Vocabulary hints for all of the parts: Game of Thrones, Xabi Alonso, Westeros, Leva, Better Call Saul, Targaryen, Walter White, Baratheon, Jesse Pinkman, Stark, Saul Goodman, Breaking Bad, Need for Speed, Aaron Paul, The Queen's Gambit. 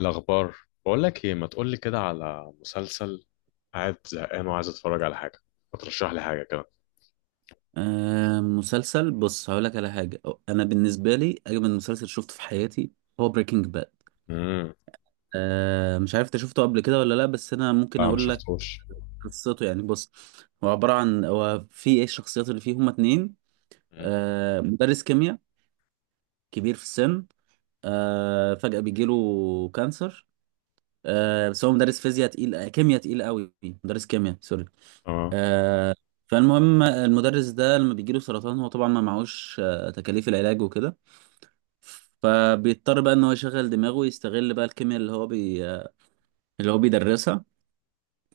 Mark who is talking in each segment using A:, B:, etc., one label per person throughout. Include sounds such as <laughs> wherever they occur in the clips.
A: الأخبار. بقول لك إيه، ما تقول لي كده على مسلسل؟ قاعد زهقان وعايز أتفرج على حاجة. ما ترشح لي حاجة كده؟
B: مسلسل، بص هقول لك على حاجة. أنا بالنسبة لي أجمل مسلسل شفته في حياتي هو بريكنج باد.
A: امم.
B: مش عارف أنت شفته قبل كده ولا لأ، بس أنا ممكن
A: لا، ما
B: أقول لك
A: شفتوش.
B: قصته. يعني بص، هو عبارة عن، هو في إيه، الشخصيات اللي فيه هما اتنين.
A: امم.
B: مدرس كيمياء كبير في السن. فجأة بيجيله كانسر. بس هو مدرس فيزياء تقيل، كيمياء تقيل قوي، مدرس كيمياء سوري.
A: اه.
B: آه فالمهم المدرس ده لما بيجيله سرطان هو طبعا ما معهوش تكاليف العلاج وكده. فبيضطر بقى ان هو يشغل دماغه ويستغل بقى الكيمياء اللي هو بيدرسها،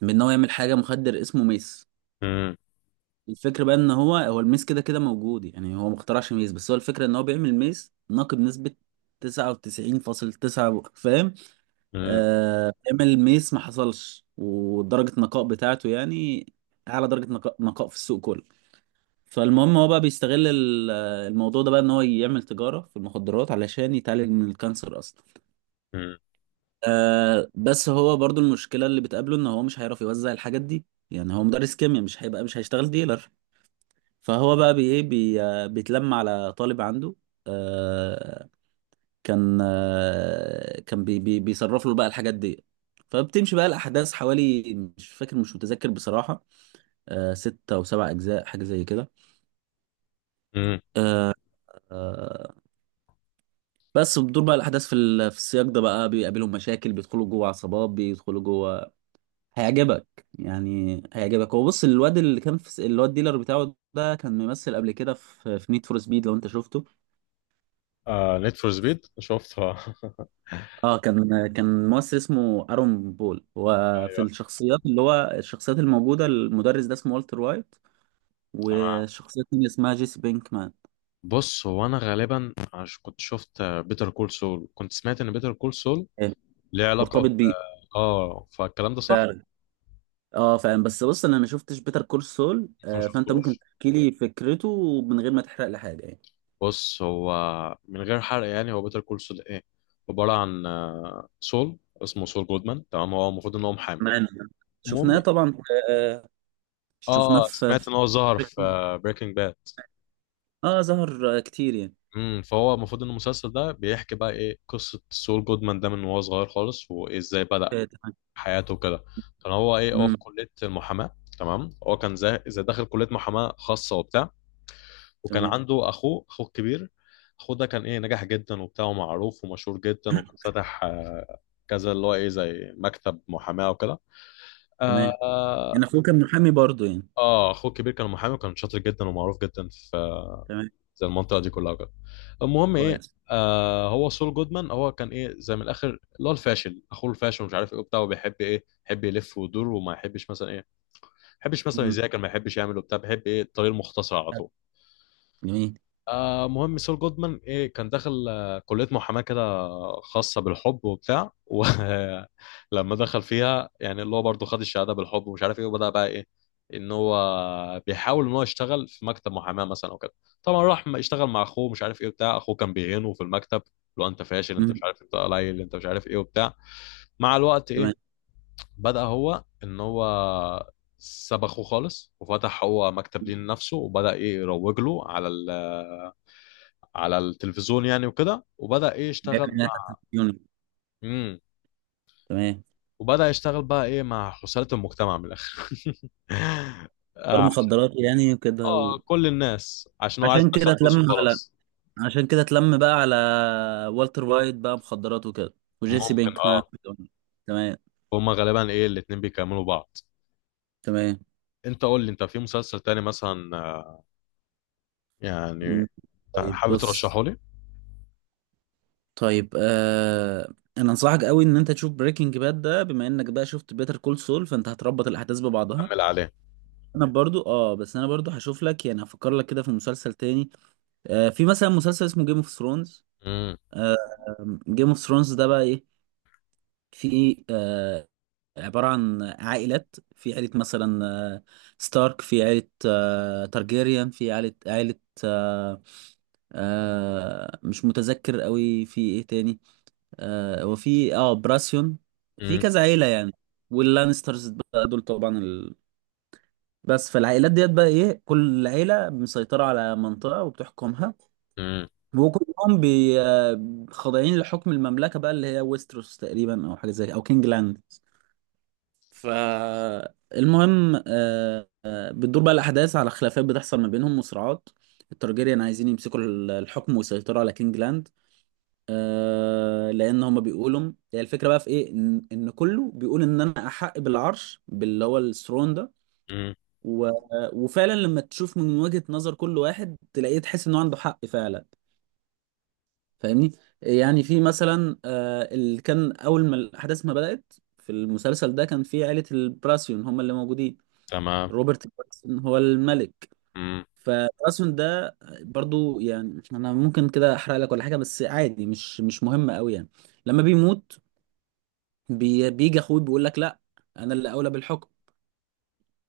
B: بان هو يعمل حاجه، مخدر اسمه ميس.
A: امم.
B: الفكره بقى ان هو هو الميس كده كده موجود، يعني هو ما اخترعش ميس، بس هو الفكره ان هو بيعمل ميس ناقي بنسبه 99.9. فاهم؟
A: امم.
B: بيعمل ميس ما حصلش، ودرجه النقاء بتاعته يعني اعلى درجه نقاء، نقاء في السوق كله. فالمهم هو بقى بيستغل الموضوع ده بقى ان هو يعمل تجاره في المخدرات علشان يتعالج من الكانسر اصلا.
A: امم.
B: بس هو برضو المشكلة اللي بتقابله ان هو مش هيعرف يوزع الحاجات دي. يعني هو مدرس كيمياء، مش هيشتغل ديلر. فهو بقى بي ايه بي آه، بيتلم على طالب عنده. آه كان آه كان بي بي بيصرف له بقى الحاجات دي. فبتمشي بقى الأحداث، حوالي مش متذكر بصراحة، ستة أو سبع أجزاء، حاجة زي كده.
A: امم.
B: آه آه بس بتدور بقى الأحداث في في السياق ده، بقى بيقابلهم مشاكل، بيدخلوا جوه عصابات، بيدخلوا جوه. هيعجبك، يعني هيعجبك. هو بص، الواد اللي كان اللي هو الديلر بتاعه ده كان ممثل قبل كده في نيد فور سبيد لو انت شفته.
A: آه، نيد فور سبيد شفتها <laughs>
B: اه كان ممثل اسمه ارون بول. وفي
A: ايوه.
B: الشخصيات اللي هو الشخصيات الموجوده، المدرس ده اسمه والتر وايت،
A: تمام.
B: والشخصيه التانيه اسمها جيسي بينكمان.
A: بص، هو انا غالبا كنت شفت بيتر كول سول، كنت سمعت ان بيتر كول سول
B: إيه،
A: ليه علاقة ب.
B: مرتبط بيه.
A: اه، فالكلام ده
B: ف...
A: صح.
B: اه فاهم، بس بص انا ما شفتش بيتر كول سول.
A: انت ما
B: فانت ممكن
A: شفتوش؟
B: تحكي لي فكرته من غير ما تحرق لي حاجه يعني.
A: بص هو، من غير حرق يعني، هو بيتر كول سول ايه؟ عباره عن سول. اسمه سول جودمان، تمام. هو المفروض ان هو محامي.
B: تمام.
A: المهم،
B: شفناه طبعا. آه شفناه
A: اه، سمعت
B: في...
A: ان هو ظهر في بريكنج باد.
B: اه، ظهر كتير يعني.
A: فهو المفروض ان المسلسل ده بيحكي بقى ايه قصه سول جودمان ده من وهو صغير خالص، وازاي بدا
B: آه، تمام.
A: حياته وكده. كان هو ايه، هو
B: امم.
A: في كليه المحاماه. تمام. هو كان زي داخل كليه محاماه خاصه وبتاع، وكان
B: تمام.
A: عنده اخوه، اخوه الكبير. اخوه ده كان ايه، نجح جدا وبتاع ومعروف ومشهور جدا، وكان فاتح كذا اللي هو ايه زي مكتب محاماه وكده. آه
B: تمام.
A: اه
B: يعني اخوه كان محامي برضه يعني.
A: اخوه الكبير كان محامي وكان شاطر جدا ومعروف جدا في
B: تمام.
A: زي المنطقه دي كلها وكده. المهم ايه،
B: كويس.
A: هو سول جودمان هو كان ايه زي من الاخر اللي هو الفاشل، اخوه الفاشل ومش عارف ايه وبتاع، وبيحب ايه، يحب يلف ويدور وما يحبش مثلا ايه، ما يحبش مثلا
B: امم.
A: يذاكر، ما يحبش يعمل وبتاع، بيحب ايه الطريق المختصر على طول.
B: جميل.
A: مهم، سول جودمان ايه كان داخل كلية محاماة كده خاصة بالحب وبتاع، ولما <laughs> دخل فيها يعني، اللي هو برضه خد الشهادة بالحب ومش عارف ايه، وبدأ بقى ايه، ان هو بيحاول ان هو يشتغل في مكتب محاماة مثلا وكده. طبعا راح اشتغل مع اخوه مش عارف ايه وبتاع. اخوه كان بيهينه في المكتب: لو انت فاشل، انت مش
B: امم.
A: عارف، انت قليل، انت مش عارف ايه وبتاع. مع الوقت
B: تمام.
A: ايه، بدأ هو ان هو ساب اخوه خالص وفتح هو مكتب ليه لنفسه، وبدأ ايه يروج له على على التلفزيون يعني وكده، وبدأ ايه
B: بيعمل
A: يشتغل
B: إنها تحت
A: مع.
B: الديون.
A: امم.
B: تمام.
A: وبدأ يشتغل بقى ايه مع خسارة المجتمع من الآخر <laughs>
B: دور
A: آه، عشان-
B: مخدرات يعني وكده.
A: اه، كل الناس عشان هو عايز
B: عشان كده
A: يدخل
B: اتلم
A: فلوسه
B: على
A: وخلاص.
B: عشان كده اتلم بقى على والتر وايت بقى، مخدرات وكده، وجيسي
A: ممكن.
B: بينك معاه.
A: اه،
B: تمام.
A: هما غالبا ايه الاتنين بيكملوا بعض.
B: تمام.
A: انت قول لي انت في مسلسل تاني مثلا، يعني
B: مم. طيب
A: حابب
B: بص،
A: ترشحه لي.
B: طيب. انا انصحك قوي ان انت تشوف بريكنج باد ده، بما انك بقى شفت بيتر كول سول فانت هتربط الاحداث ببعضها.
A: كمل عليه.
B: انا برضو بس انا برضو هشوف لك، يعني هفكر لك كده في مسلسل تاني. في مثلا مسلسل اسمه جيم اوف ثرونز.
A: امم.
B: جيم اوف ثرونز ده بقى ايه؟ في عبارة عن عائلات، في عائلة مثلا آه ستارك، في عائلة تارجيريان، في عائلة، آه مش متذكر قوي في ايه تاني. وفي براسيون، في
A: امم.
B: كذا عيلة يعني، واللانسترز بقى دول طبعا. بس فالعائلات ديت بقى ايه، كل عيلة مسيطرة على منطقة وبتحكمها،
A: امم.
B: وكلهم بي آه، خاضعين لحكم المملكة بقى اللي هي ويستروس تقريبا، او حاجة زي او كينج لاند. فالمهم بتدور بقى الأحداث على خلافات بتحصل ما بينهم وصراعات. التارجيريان عايزين يمسكوا الحكم ويسيطروا على كينج لاند. لأن هما بيقولوا، هي الفكرة بقى في إيه، إن كله بيقول إن أنا أحق بالعرش، باللي هو الثرون ده.
A: امم.
B: و... وفعلا لما تشوف من وجهة نظر كل واحد تلاقيه، تحس انه عنده حق فعلا. فاهمني؟ يعني في مثلا اللي كان اول ما الاحداث ما بدأت في المسلسل ده، كان في عائلة البراسيون هم اللي موجودين.
A: تمام.
B: روبرت براسيون هو الملك.
A: امم.
B: فبراسيون ده برضو، يعني انا ممكن كده احرق لك ولا حاجة، بس عادي، مش مهم قوي يعني. لما بيموت، بيجي اخوه بيقول لك لا، انا اللي اولى بالحكم.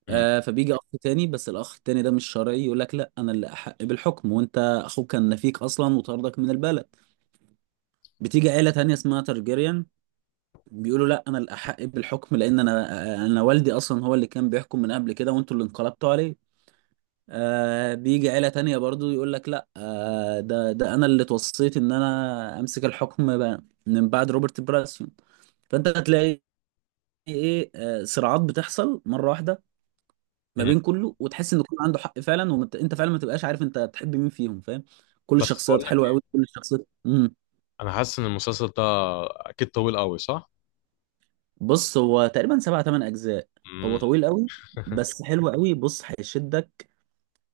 A: امم.
B: فبيجي اخ تاني، بس الاخ التاني ده مش شرعي، يقول لك لا، انا اللي احق بالحكم، وانت اخوك كان نفيك اصلا وطردك من البلد. بتيجي عيله تانيه اسمها ترجيريان، بيقولوا لا، انا اللي احق بالحكم لان انا والدي اصلا هو اللي كان بيحكم من قبل كده، وانتوا اللي انقلبتوا عليه. بيجي عيله تانيه برضو، يقول لك لا، ده انا اللي توصيت ان انا امسك الحكم من بعد روبرت براسيون. فانت هتلاقي ايه آه صراعات بتحصل مره واحده ما
A: امم.
B: بين كله، وتحس ان كله عنده حق فعلا، وانت فعلا ما تبقاش عارف انت تحب مين فيهم، فاهم؟ كل
A: بس
B: الشخصيات
A: بقول لك
B: حلوه قوي،
A: ايه،
B: كل الشخصيات.
A: انا حاسس ان المسلسل ده اكيد طويل قوي، صح؟
B: بص هو تقريبا سبع ثمان اجزاء، هو
A: امم.
B: طويل قوي.
A: <laughs>
B: بس حلو قوي، بص هيشدك.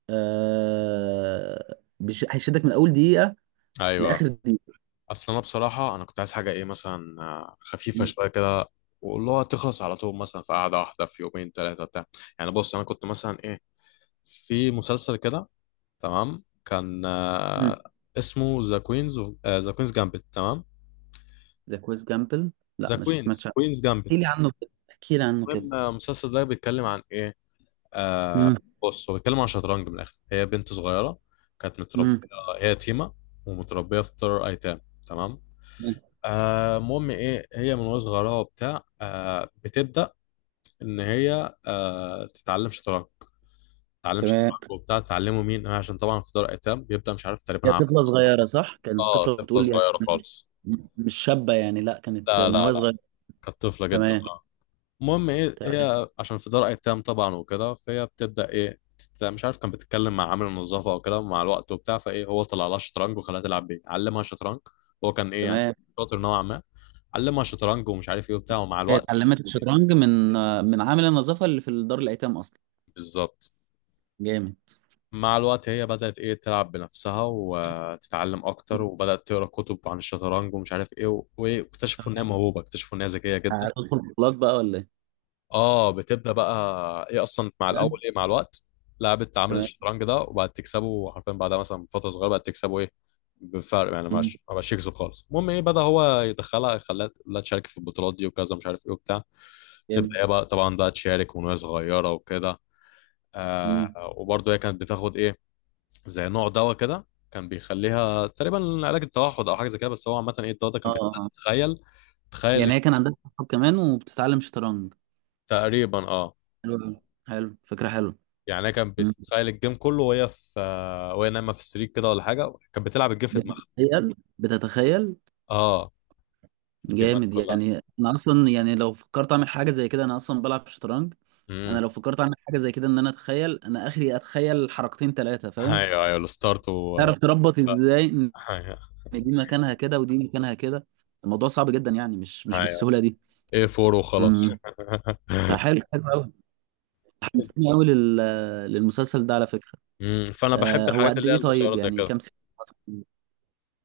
B: هيشدك من اول دقيقه
A: ايوه.
B: لاخر دقيقه.
A: اصل انا بصراحه، انا كنت عايز حاجه ايه مثلا، خفيفه شويه كده، واللي هو تخلص على طول مثلا في قعده واحده، في يومين ثلاثه بتاع. يعني بص، انا كنت مثلا ايه، في مسلسل كده تمام، كان
B: امم
A: اسمه ذا كوينز جامبت. تمام.
B: ذا كويس جامبل؟ لا،
A: ذا
B: مش
A: كوينز
B: سمعتش عنه.
A: كوينز جامبت.
B: احكي لي عنه كده، احكي لي عنه كده.
A: المهم، المسلسل ده بيتكلم عن ايه. آه
B: امم.
A: بص، هو بيتكلم عن شطرنج من الاخر. هي بنت صغيره كانت متربيه،
B: امم.
A: هي يتيمه ومتربيه في دار ايتام. تمام. المهم ايه، هي من وهي صغيره وبتاع بتبدا ان هي تتعلم شطرنج. تتعلم
B: تمام.
A: شطرنج وبتاع. تعلمه مين؟ عشان طبعا في دار ايتام، بيبدا مش عارف تقريبا
B: هي طفله صغيره صح؟ كانت
A: اه،
B: طفله
A: طفله
B: بتقول يعني؟
A: صغيره خالص.
B: مش شابه يعني، لا كانت
A: لا
B: من
A: لا
B: وهي
A: لا،
B: صغيره.
A: كانت طفله جدا.
B: تمام.
A: اه. المهم ايه،
B: تمام.
A: هي عشان في دار ايتام طبعا وكده، فهي بتبدا ايه مش عارف، كان بتتكلم مع عامل النظافه او كده مع الوقت وبتاع، فايه هو طلع لها شطرنج وخلاها تلعب بيه، علمها شطرنج. هو كان ايه يعني
B: تمام.
A: شاطر نوعا ما. علمها شطرنج ومش عارف ايه وبتاع، ومع
B: هي
A: الوقت.
B: اتعلمت الشطرنج من عامل النظافه اللي في دار الايتام اصلا.
A: بالظبط.
B: جامد.
A: مع الوقت هي بدأت ايه تلعب بنفسها وتتعلم اكتر،
B: مم.
A: وبدأت تقرا كتب عن الشطرنج ومش عارف ايه وايه، واكتشفوا ان هي
B: تمام.
A: موهوبة، اكتشفوا ان هي ذكية جدا.
B: هتدخل بطولات بقى ولا ايه؟
A: اه. بتبدأ بقى ايه اصلا مع الاول
B: تمام.
A: ايه، مع الوقت لعبت تعامل
B: تمام.
A: الشطرنج ده وبقت تكسبه حرفيا، بعدها مثلا فترة صغيرة بقت تكسبه ايه بفرق، يعني ما
B: مم.
A: بقاش ما بقاش يكسب خالص. المهم ايه، بدأ هو يدخلها، خلاها لا تشارك في البطولات دي وكذا، مش عارف ايه وبتاع.
B: جامد.
A: تبدأ ايه بقى طبعا بقى تشارك وهي صغيرة وكده.
B: مم.
A: وبرضه هي كانت بتاخد ايه زي نوع دواء كده، كان بيخليها تقريبا علاج التوحد او حاجه زي كده. بس هو عامه ايه، الدواء ده
B: اه.
A: كان بيخليها
B: آه.
A: تتخيل،
B: يعني
A: تخيل.
B: هي كان عندها صحاب كمان وبتتعلم شطرنج؟
A: تقريبا، اه.
B: حلو أوي. حلو، فكره حلوه.
A: يعني هي كانت
B: مم.
A: بتتخيل الجيم كله وهي في آه، وهي نايمه في السرير كده ولا حاجه، كانت بتلعب الجيم في دماغها.
B: بتتخيل، بتتخيل.
A: اه، الجيمات
B: جامد،
A: كلها.
B: يعني انا اصلا، يعني لو فكرت اعمل حاجه زي كده، انا اصلا بلعب شطرنج. انا
A: امم.
B: لو فكرت اعمل حاجه زي كده، ان انا اتخيل، انا اخري اتخيل حركتين ثلاثه، فاهم؟
A: ايوه ايوه الستارت
B: تعرف تربط ازاي؟
A: بس.
B: يعني
A: ايوه
B: دي مكانها كده ودي مكانها كده، الموضوع صعب جدا يعني، مش
A: ايوه
B: بالسهولة دي.
A: ايه فور وخلاص
B: امم.
A: <laughs>
B: فحلو، حلو قوي، حمستني قوي للمسلسل ده على فكرة.
A: فانا بحب
B: هو
A: الحاجات
B: قد
A: اللي هي
B: ايه طيب،
A: القصيره زي
B: يعني
A: كده.
B: كام سيزون مثلاً؟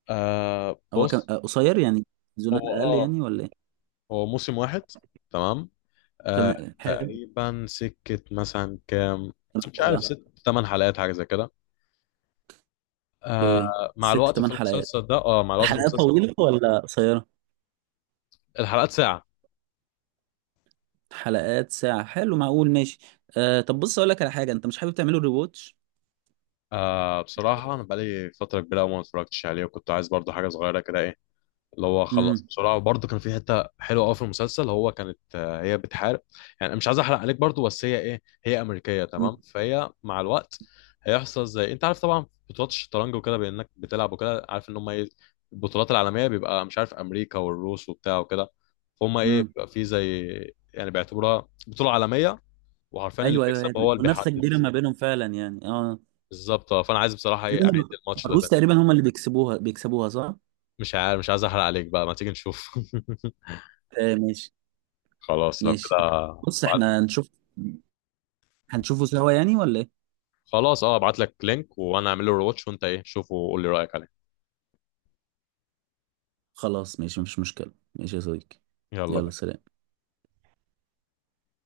B: هو كم
A: بص،
B: قصير يعني، سيزونات
A: هو
B: اقل
A: اه
B: يعني ولا ايه؟
A: هو موسم واحد. تمام.
B: كمان حلو،
A: تقريبا سكة مثلا كام، مش عارف،
B: بقى
A: ست تمن حلقات حاجة زي كده.
B: في
A: مع
B: ست
A: الوقت في
B: تمن حلقات.
A: المسلسل ده، مع الوقت في
B: الحلقات
A: المسلسل
B: طويلة ولا قصيرة؟
A: الحلقات ساعة.
B: حلقات ساعة، حلو، معقول، ماشي. طب بص، اقول لك على حاجة، انت مش حابب تعمله ريواتش؟
A: بصراحة أنا بقالي فترة كبيرة أوي ما اتفرجتش عليه، وكنت عايز برضو حاجة صغيرة كده إيه اللي هو خلص
B: امم.
A: بسرعه، وبرده كان في حته حلوه قوي في المسلسل. هو كانت آه، هي بتحارب. يعني أنا مش عايز احرق عليك برده، بس هي ايه، هي امريكيه تمام، فهي مع الوقت هيحصل زي انت عارف طبعا بطولات الشطرنج وكده، بانك بتلعب وكده، عارف ان هم ايه البطولات العالميه، بيبقى مش عارف امريكا والروس وبتاع وكده. فهم ايه
B: امم.
A: بيبقى في زي، يعني بيعتبروها بطوله عالميه. وعارفين اللي
B: ايوه. ايوه، هي
A: بيكسب هو اللي
B: المنافسة
A: بيحدد.
B: كبيرة ما بينهم فعلا يعني، اه.
A: بالظبط. فانا عايز بصراحه ايه اعيد
B: تقريبا،
A: الماتش ده
B: الروس
A: تاني.
B: تقريبا هم اللي بيكسبوها، بيكسبوها صح؟
A: مش عارف، مش عايز احرق عليك بقى، ما تيجي نشوف <laughs>
B: ماشي.
A: خلاص لو
B: ماشي
A: كده.
B: طب، بص احنا هنشوف، هنشوفه سوا يعني ولا ايه؟
A: خلاص، اه، ابعت لك لينك وانا اعمل له رواتش، وانت ايه شوفه وقول لي رايك عليه.
B: خلاص ماشي، مفيش مشكلة، ماشي يا صديقي.
A: يلا
B: يلا
A: بينا.
B: سلام.